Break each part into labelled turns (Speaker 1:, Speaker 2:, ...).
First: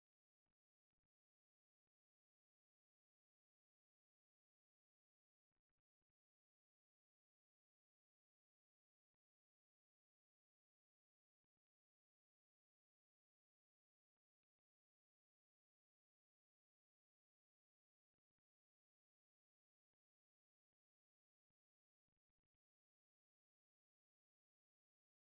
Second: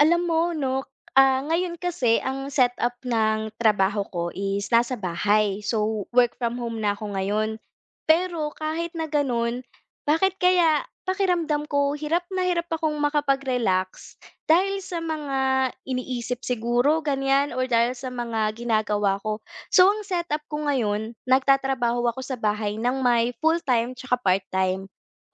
Speaker 1: Alam mo 'no, ngayon kasi ang setup ng trabaho ko is nasa bahay. So, work from home na ako ngayon. Pero kahit na gano'n, bakit kaya pakiramdam ko hirap na hirap akong makapag-relax dahil sa mga iniisip siguro ganiyan or dahil sa mga ginagawa ko. So, ang setup ko ngayon, nagtatrabaho ako sa bahay ng may full-time 'tsaka part-time.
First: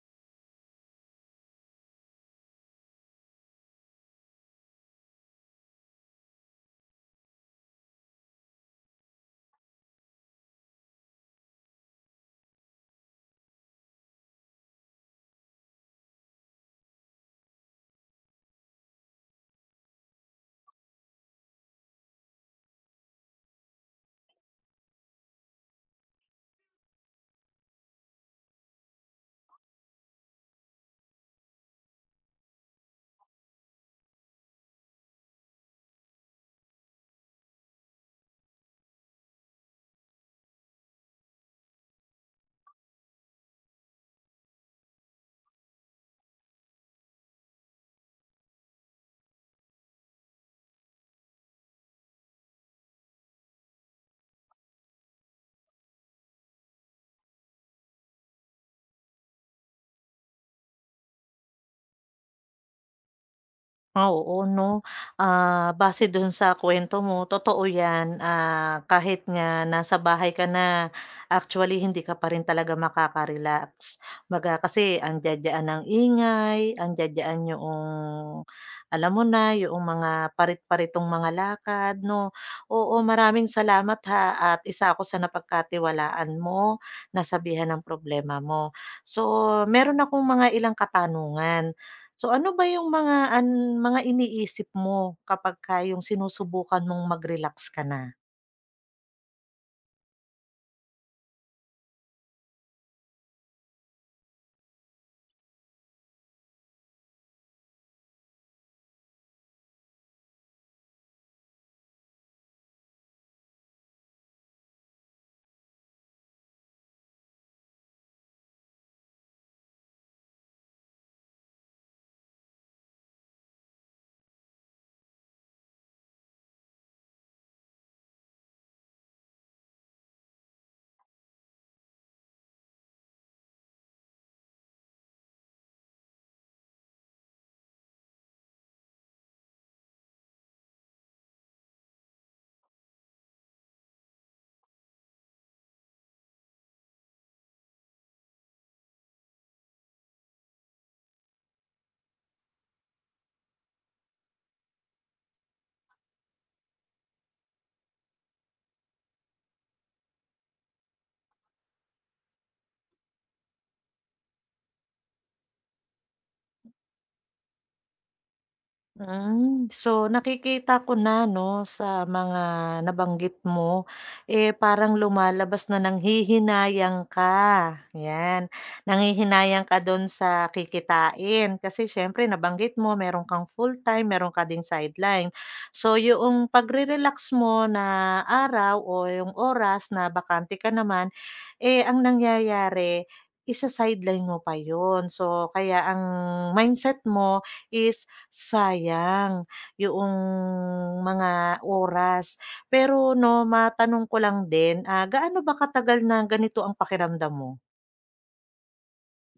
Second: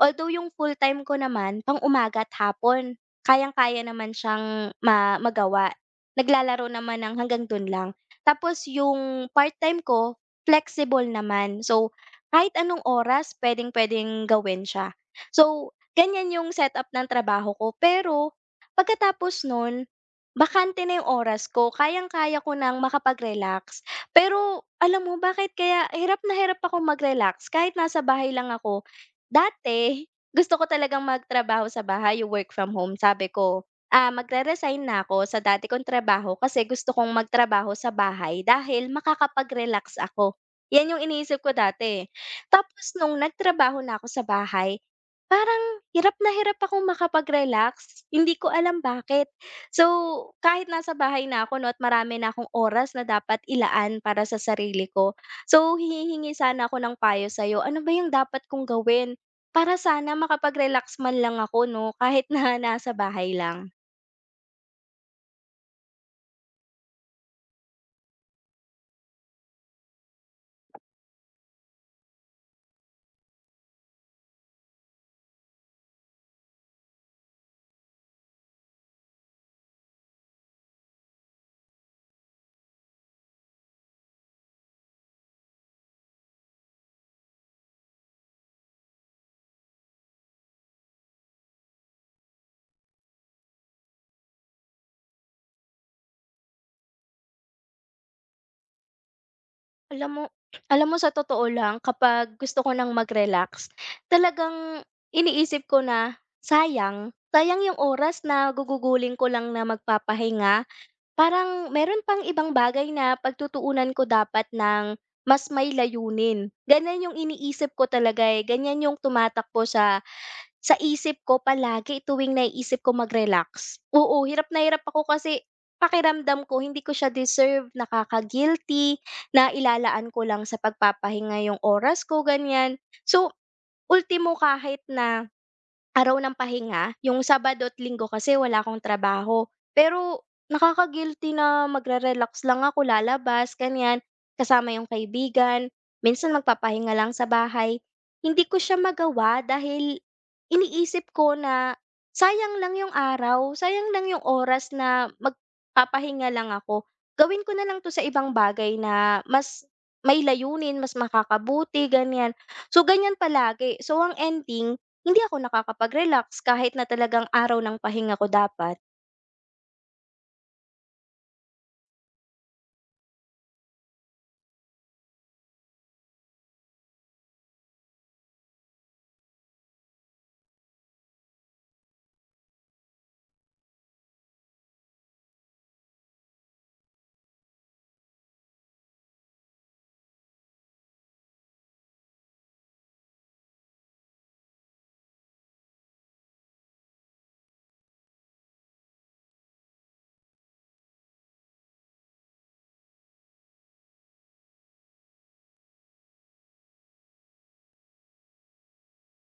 Speaker 1: Although yung full-time ko naman pang-umaga at hapon. Kayang-kaya naman siyang magawa. Naglalaro naman ng hanggang dun lang. Tapos yung part-time ko, flexible naman. So, kahit anong oras puwedeng-puwedeng gawin siya. So, ganyan yung setup ng trabaho ko. Pero pagkatapos nun, bakante na yung oras ko. Kayang-kaya ko nang makapag-relax. Pero alam mo bakit kaya hirap na hirap akong mag-relax kahit nasa bahay lang ako. Dati gusto ko talagang magtrabaho sa bahay, yung work from home. Sabi ko, magre-resign na ako sa dati kong trabaho kasi gusto kong magtrabaho sa bahay dahil makakapag-relax ako. Yan yung iniisip ko dati. Tapos nung nagtrabaho na ako sa bahay, parang hirap na hirap akong makapag-relax. Hindi ko alam bakit. So, kahit nasa bahay na ako, no, at marami na akong oras na dapat ilaan para sa sarili ko. So, hihingi sana ako ng payo sa'yo. Ano ba yung dapat kong gawin para sana makapag-relax man lang ako 'no, kahit na nasa bahay lang.
Speaker 2: Ah, oo 'no, base dun sa kuwento mo totoo 'yan, kahit nga nasa bahay ka na, actually hindi ka pa rin talaga makaka-relax. Kumbaga kasi ang diyan ng ingay, ang diyan yung alam mo na, yung mga parit-paritong mga lakad 'no. Oo, maraming salamat ha, at isa ako sa napagkatiwalaan mo, nasabihan ang problema mo. So meron akong mga ilang katanungan. So, ano ba yung mga mga iniisip mo kapagka yung sinusubukan mong mag-relax ka na?
Speaker 1: Alam mo alam mo sa totoo lang kapag gusto ko ng mag-relax, talagang iniisip ko na, sayang, sayang yung oras na gugugulin ko lang na magpapahinga. Parang meron pang ibang bagay na pagtutuunan ko dapat ng mas may layunin. Ganun yung iniisip ko talaga, eh, ganyan yung tumatakbo sa isip ko palagi tuwing naiisip ko mag-relax. Oo, hirap na hirap ako kasi pakiramdam ko hindi ko siya deserve, nakaka-guilty, na ilalaan ko lang sa pagpapahinga yung oras ko, ganyan. So, ultimo kahit na araw ng pahinga, yung Sabado at Linggo kasi wala akong trabaho. Pero nakaka-guilty na magre-relax lang ako, lalabas, ganyan, kasama yung kaibigan, minsan magpapahinga lang sa bahay. Hindi ko siya magawa dahil iniisip ko na sayang lang yung araw, sayang lang yung oras na magpapahinga lang ako. Gawin ko na lang 'to sa ibang bagay na mas may layunin, mas makakabuti, ganyan. So, ganyan palagi. So, ang ending hindi ako nakakapag-relax kahit na talagang araw ng pahinga ko dapat.
Speaker 2: So nakikita ko na 'no sa mga nabanggit mo, eh, parang lumalabas na nanghihinayang ka, 'yan. Nanghihinayang ka do'n sa kikitain kasi siyempre nabanggit mo meron kang full-time, meron ka ding sideline. So yung pagre-relax mo na araw o yung oras na bakante ka naman, eh, ang nangyayari isa-sideline mo pa 'yun. So kaya ang mindset mo is sayang yung mga oras. Pero 'no, matanong ko lang din, gaano ba katagal na ganito ang pakiramdam mo?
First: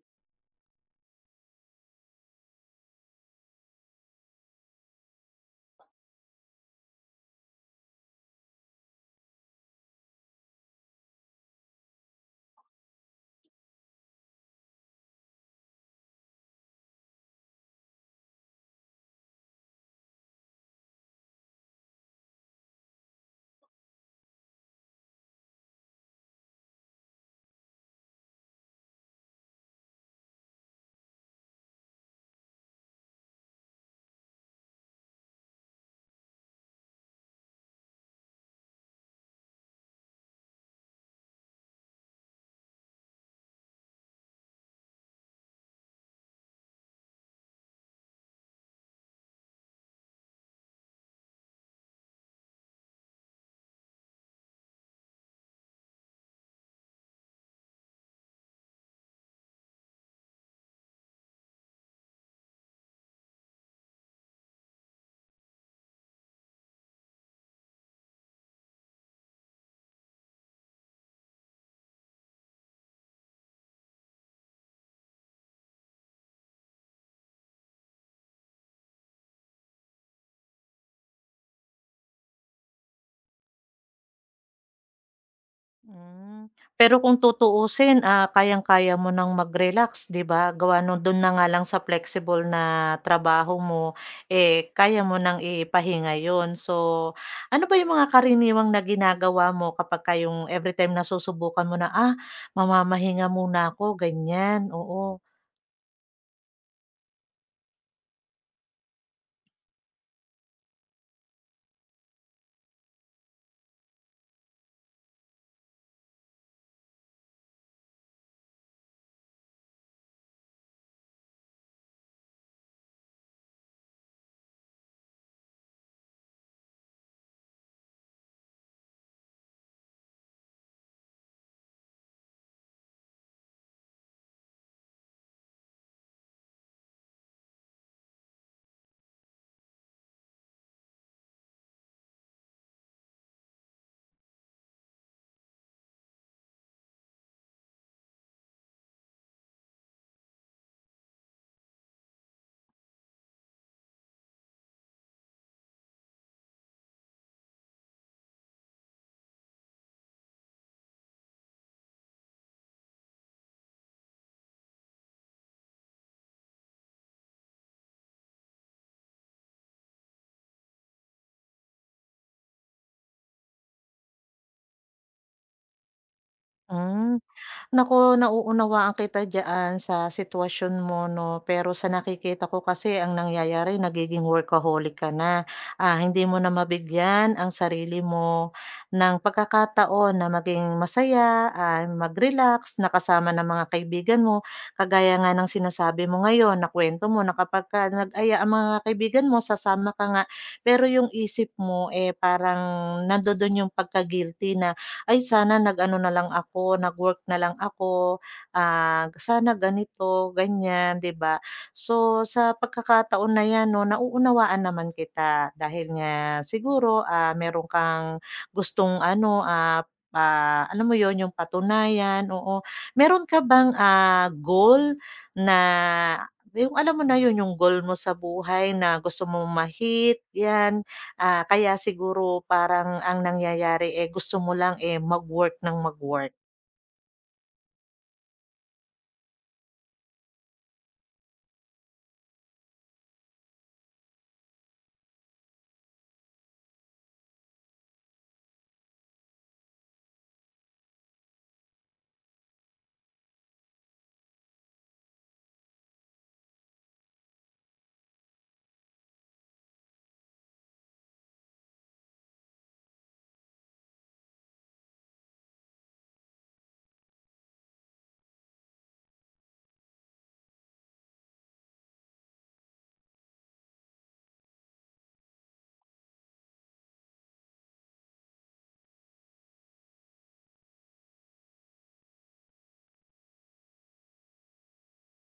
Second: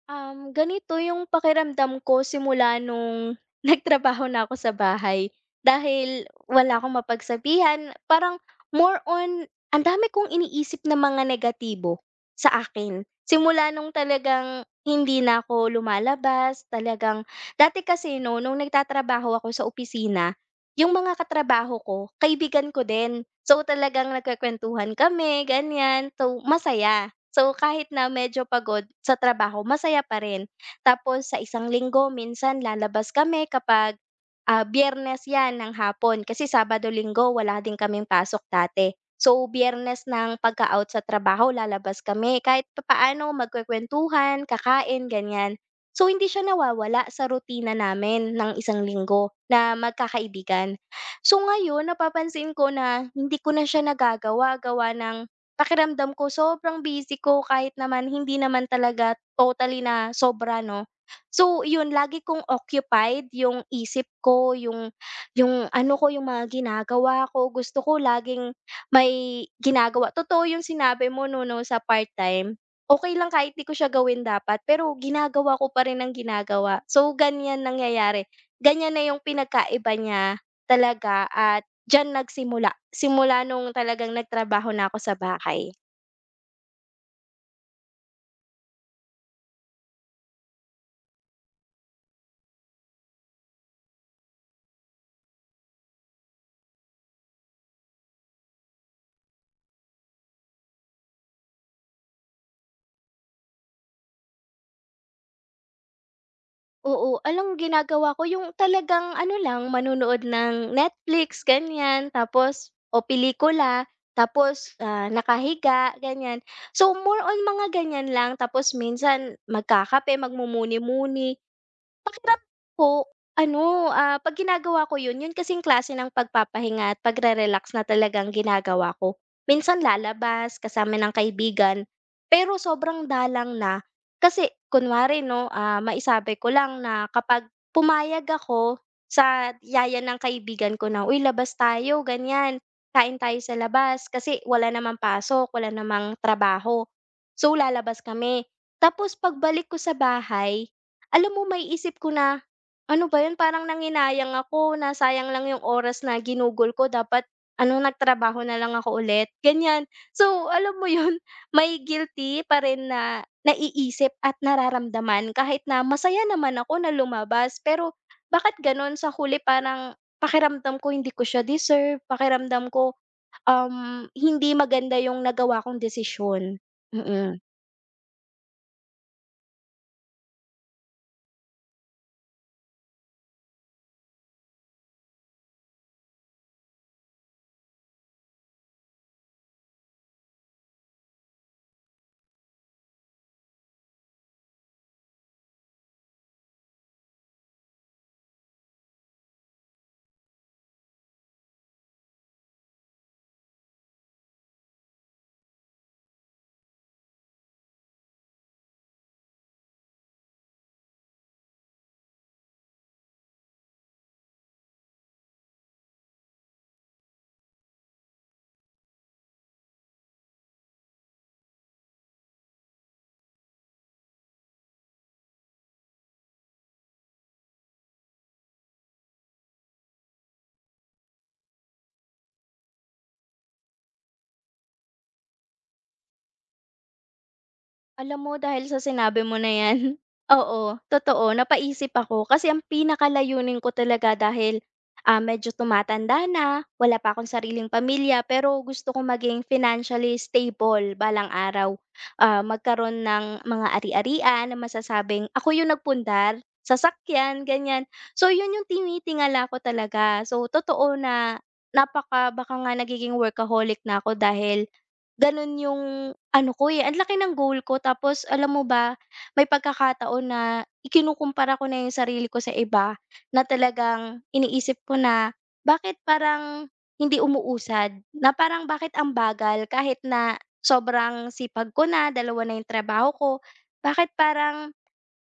Speaker 1: Ganito yung pakiramdam ko simula nung nagtrabaho na ako sa bahay. Dahil wala akong mapagsabihan, parang more on, ang dami kong iniisip na mga negatibo sa akin. Simula nung talagang hindi na ako lumalabas, talagang, dati kasi no, nung nagtatrabaho ako sa opisina, yung mga katrabaho ko, kaibigan ko din. So talagang nagkwekwentuhan kami, ganyan. So masaya. So, kahit na medyo pagod sa trabaho, masaya pa rin. Tapos sa isang linggo minsan lalabas kami kapag, Biyernes 'yan ng hapon kasi Sabado-Linggo wala din kaming pasok dati. So, Biyernes ng pagka-out sa trabaho lalabas kami kahit papaano magkwekwentuhan kakain, ganyan. So, hindi siya nawawala sa rutina namin ng isang linggo na magkakaibigan. So, ngayon napapansin ko na hindi ko na siya nagagawa gawa ng pakiramdam ko sobrang busy ko kahit naman hindi naman talaga totally na sobra 'no. So yun lagi kong occupied yung isip ko, yung mga ginagawa ko, gusto ko laging may ginagawa. Totoo yung sinabi mo 'no sa part-time, okay lang kahit 'di ko siya gawin dapat pero ginagawa ko pa rin ang ginagawa. So ganyan nangyayari, ganyan na yung pinagkaiba niya talaga at diyan nagsimula nung talagang nagtrabaho na ako sa bahay.
Speaker 2: Hmm. Pero kung tutuusin, kayang-kaya mo ng mag-relax, 'di ba? Gawa nung dun na nga lang sa flexible na trabaho mo, eh, kaya mo nang ipahinga yun. So, ano ba yung mga karaniwang na ginagawa mo kapagka yung everytime na susubukan mo na, "Ah, mamamahinga muna ako," ganyan? Oo.
Speaker 1: Oo, alam ginagawa ko yung talagang ano lang, manunood ng Netflix ganyan, tapos o pelikula, tapos, nakahiga ganyan. So, more on mga ganyan lang tapos minsan magkakape, magmumuni-muni. Pakiram ko ano, 'pag ginagawa ko yun, yun kasing klase ng pagpapahinga at pagre-relax na talagang ginagawa ko. Minsan lalabas kasama ng kaibigan, pero sobrang dalang na kasi kunwari 'no, maisabi ko lang na kapag pumayag ako sa yaya ng kaibigan ko na, "Uy, labas tayo ganyan, kain tayo sa labas." Kasi wala namang pasok, wala namang trabaho. So, lalabas kami. Tapos pagbalik ko sa bahay, alam mo may isip ko na, "Ano ba 'yun, parang nanginayang ako, nasayang lang 'yung oras na ginugol ko dapat ano, nagtrabaho na lang ako ulit." Ganyan. So, alam mo 'yun may guilty pa rin na naiisip at nararamdaman kahit na masaya naman ako na lumabas, pero bakit gano'n sa huli parang pakiramdam ko hindi ko siya deserve, pakiramdam ko, hindi maganda yung nagawa kong desisyon. Mm.
Speaker 2: Hmm,
Speaker 1: Mm.
Speaker 2: naku, nauunawaan kita diyaan sa sitwasyon mo 'no, pero sa nakikita ko kasi ang nangyayari nagiging workaholic ka na. Hindi mo na mabigyan ang sarili mo ng pagkakataon na maging masaya, mag-relax na ng mga kaibigan mo. Kagaya nga ng sinasabi mo ngayon, nakuwento mo na kapag ka nag-aya ang mga kaibigan mo sasama ka nga, pero yung isip mo, eh, parang nandodo'n yung pagka-guilty na ay sana nag-ano na lang ako, nag-work na lang ako, sana ganito, ganyan, 'di ba? So, sa pagkakataon na 'yan 'no, nauunawaan naman kita dahil nga siguro, meron kang gustong ano, alam mo yon yung patunayan, oo. Meron ka bang, goal na yung alam mo na 'yun, yung goal mo sa buhay na gusto mo ma-hit, 'yan? Kaya siguro parang ang nangyayari, eh, gusto mo lang, eh, mag-work ng mag-work.
Speaker 1: Alam mo dahil sa sinabi mo na 'yan, oo, totoo napaisip ako kasi ang pinakalayunin ko talaga dahil, medyo tumatanda na, wala pa akong sariling pamilya pero gusto ko maging financially stable balang araw. Magkaroon ng mga ari-arian na masasabing ako yung nagpundar, sasakyan, ganyan. So yun yung tinitingala ko talaga. So totoo na baka nga nagiging workaholic na ako dahil gano'n yung ano ko, eh, ang laki ng goal ko tapos alam mo ba, may pagkakataon na ikinukumpara ko na yung sarili ko sa iba na talagang iniisip ko na, bakit parang hindi umuusad, na parang bakit ang bagal kahit na sobrang sipag ko na, dalawa na yung trabaho ko, bakit parang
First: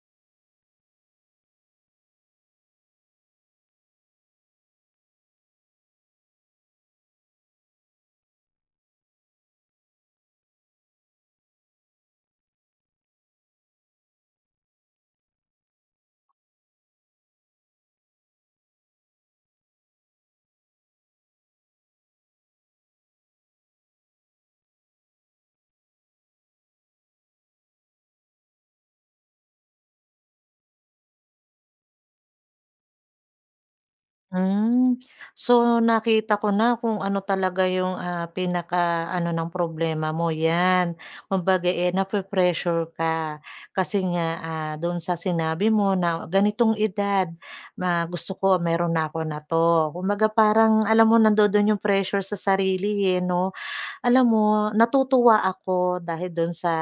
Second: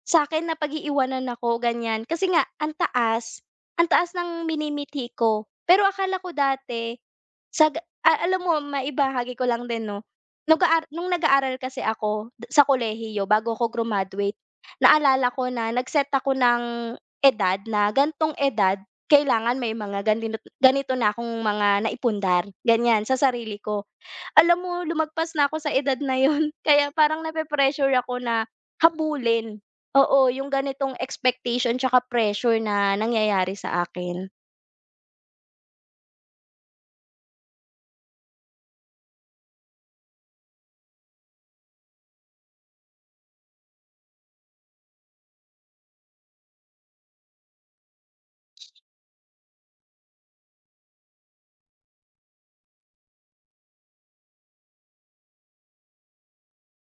Speaker 1: sa akin na pag iiwanan ako, ganyan. Kasi nga ang taas ng minimiti ko. Pero akala ko dati alam mo maibahagi ko lang din 'no, nung nag-aaral kasi ako sa kolehiyo bago ako grumaduate, naalala ko na nag-set ako ng edad na gantong edad kailangan may mga ganino ganito na akong mga naipundar, ganyan sa sarili ko. Alam mo lumagpas na ako sa edad na yun kaya parang nape-pressure ako na habulin, oo, yung ganitong expectation 'tsaka pressure na nangyayari sa akin.
Speaker 2: Hmm. So, nakita ko na kung ano talaga yung, pinaka-ano ng problema mo, 'yan. Kumbaga, eh, nape-pressure ka kasi nga, doon sa sinabi mo na ganitong edad na gusto ko meron na ako na 'to. Kumbaga, parang alam mo nandodo'n yung pressure sa sarili, eh, 'no? Alam mo natutuwa ako dahil dun sa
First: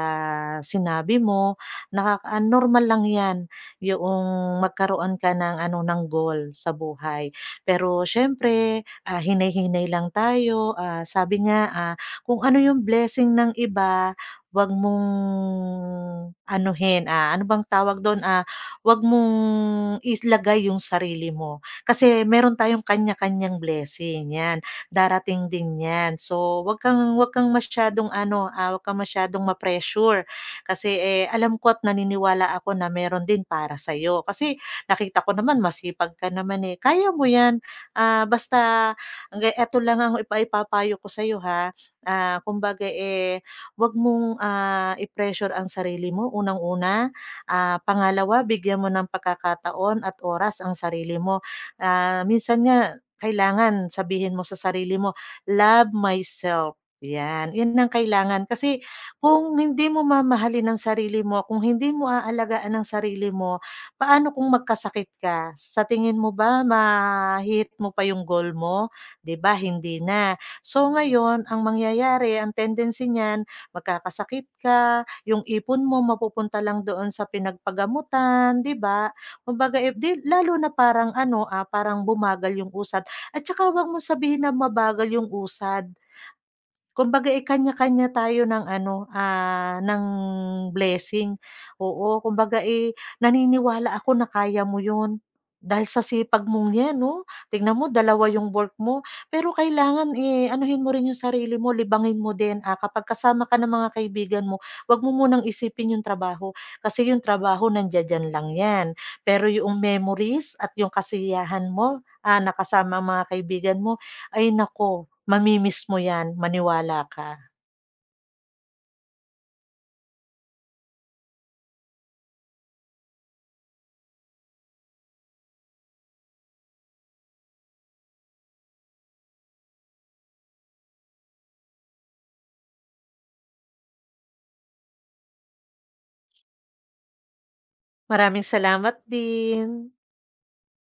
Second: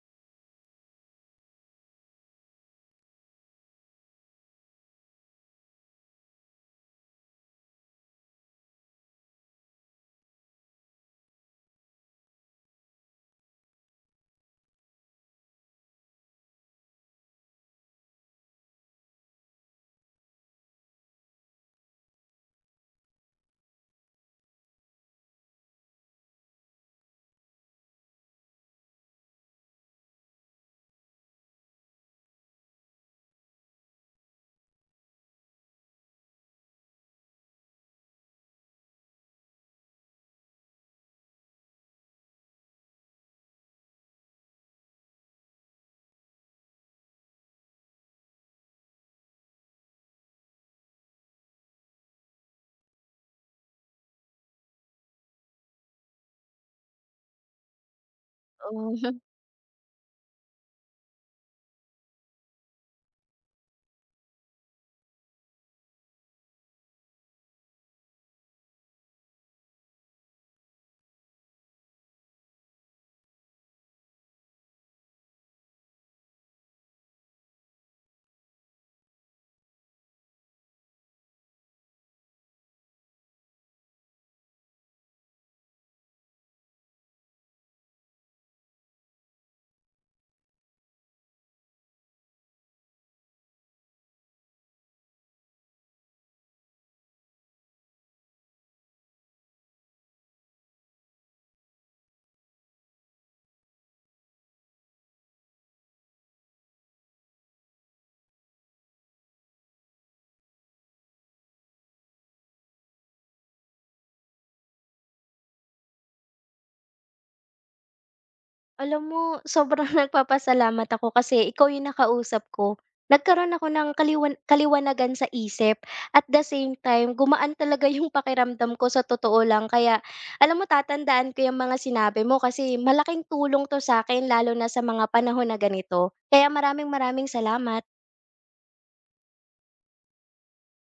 Speaker 2: sinabi mo, nakaka normal lang 'yan, yoong magkaroon ka ng ano, ng goal sa buhay. Pero siyempre, hinay-hinay lang tayo, sabi nga, kung ano yung blessing ng iba, 'wag mong anuhin, ano bang tawag dun, 'wag mong ilagay yung sarili mo. Kasi meron tayong kanya-kanyang blessing, 'yan darating din 'yan. So, huwag kang masyadong ano, huwag kang masyadong ma-pressure kasi, eh, alam ko at naniniwala ako na meron din para sa sa'yo. Kasi nakita ko naman masipag ka naman, eh, kaya mo 'yan. Basta hangga eto lang ang maipapayo ko sa sa'yo, ha. Kumbaga, eh, wag mong, i-pressure ang sarili mo unang-una. Pangalawa, bigyan mo ng pagkakataon at oras ang sarili mo. Minsan nga kailangan sabihin mo sa sarili mo, "Love myself." 'Yan, yun ang kailangan kasi
Speaker 1: Oo.
Speaker 2: kung hindi mo mamahalin ang sarili mo, kung hindi mo aalagaan ang sarili mo, paano kung magkasakit ka? Sa tingin mo ba ma hit mo pa yung goal mo? 'Di ba hindi na. So ngayon ang mangyayari, ang tendency niyan magkakasakit ka, yung ipon mo mapupunta lang doon sa pinagpagamutan, 'di ba? Kumbaga, eh, 'di lalo na parang ano, parang bumagal yung usad. At saka 'wag mong sabihin na mabagal yung usad. Kumbaga, eh, kanya-kanya tayo ng ano, ng blessing, oo. Kumbaga, eh, naniniwala ako na kaya mo 'yun, dahil sa sipag mong 'yan 'no. Tignan mo dalawa 'yung work mo, pero kailangan, eh, anuhin mo rin 'yung sarili mo, libangin mo din. Kapag kasama ka ng mga kaibigan mo, 'wag mo munang isipin 'yung trabaho, kasi 'yung trabaho nandiya lang 'yan. Pero 'yung memories at 'yung kasiyahan mo, nakasama ang mga kaibigan mo, ay nako mami mo 'yan, maniwala ka.
Speaker 1: Alam mo, sobrang nagpapasalamat ako kasi ikaw yung nakausap ko. Nagkaroon ako ng kaliwanagan sa isip. At the same time, gumaan talaga yung pakiramdam ko sa totoo lang. Kaya, alam mo, tatandaan ko yung mga sinabi mo kasi malaking tulong to sa akin, lalo na sa mga panahon na ganito. Kaya maraming maraming salamat.
Speaker 2: Maraming salamat din.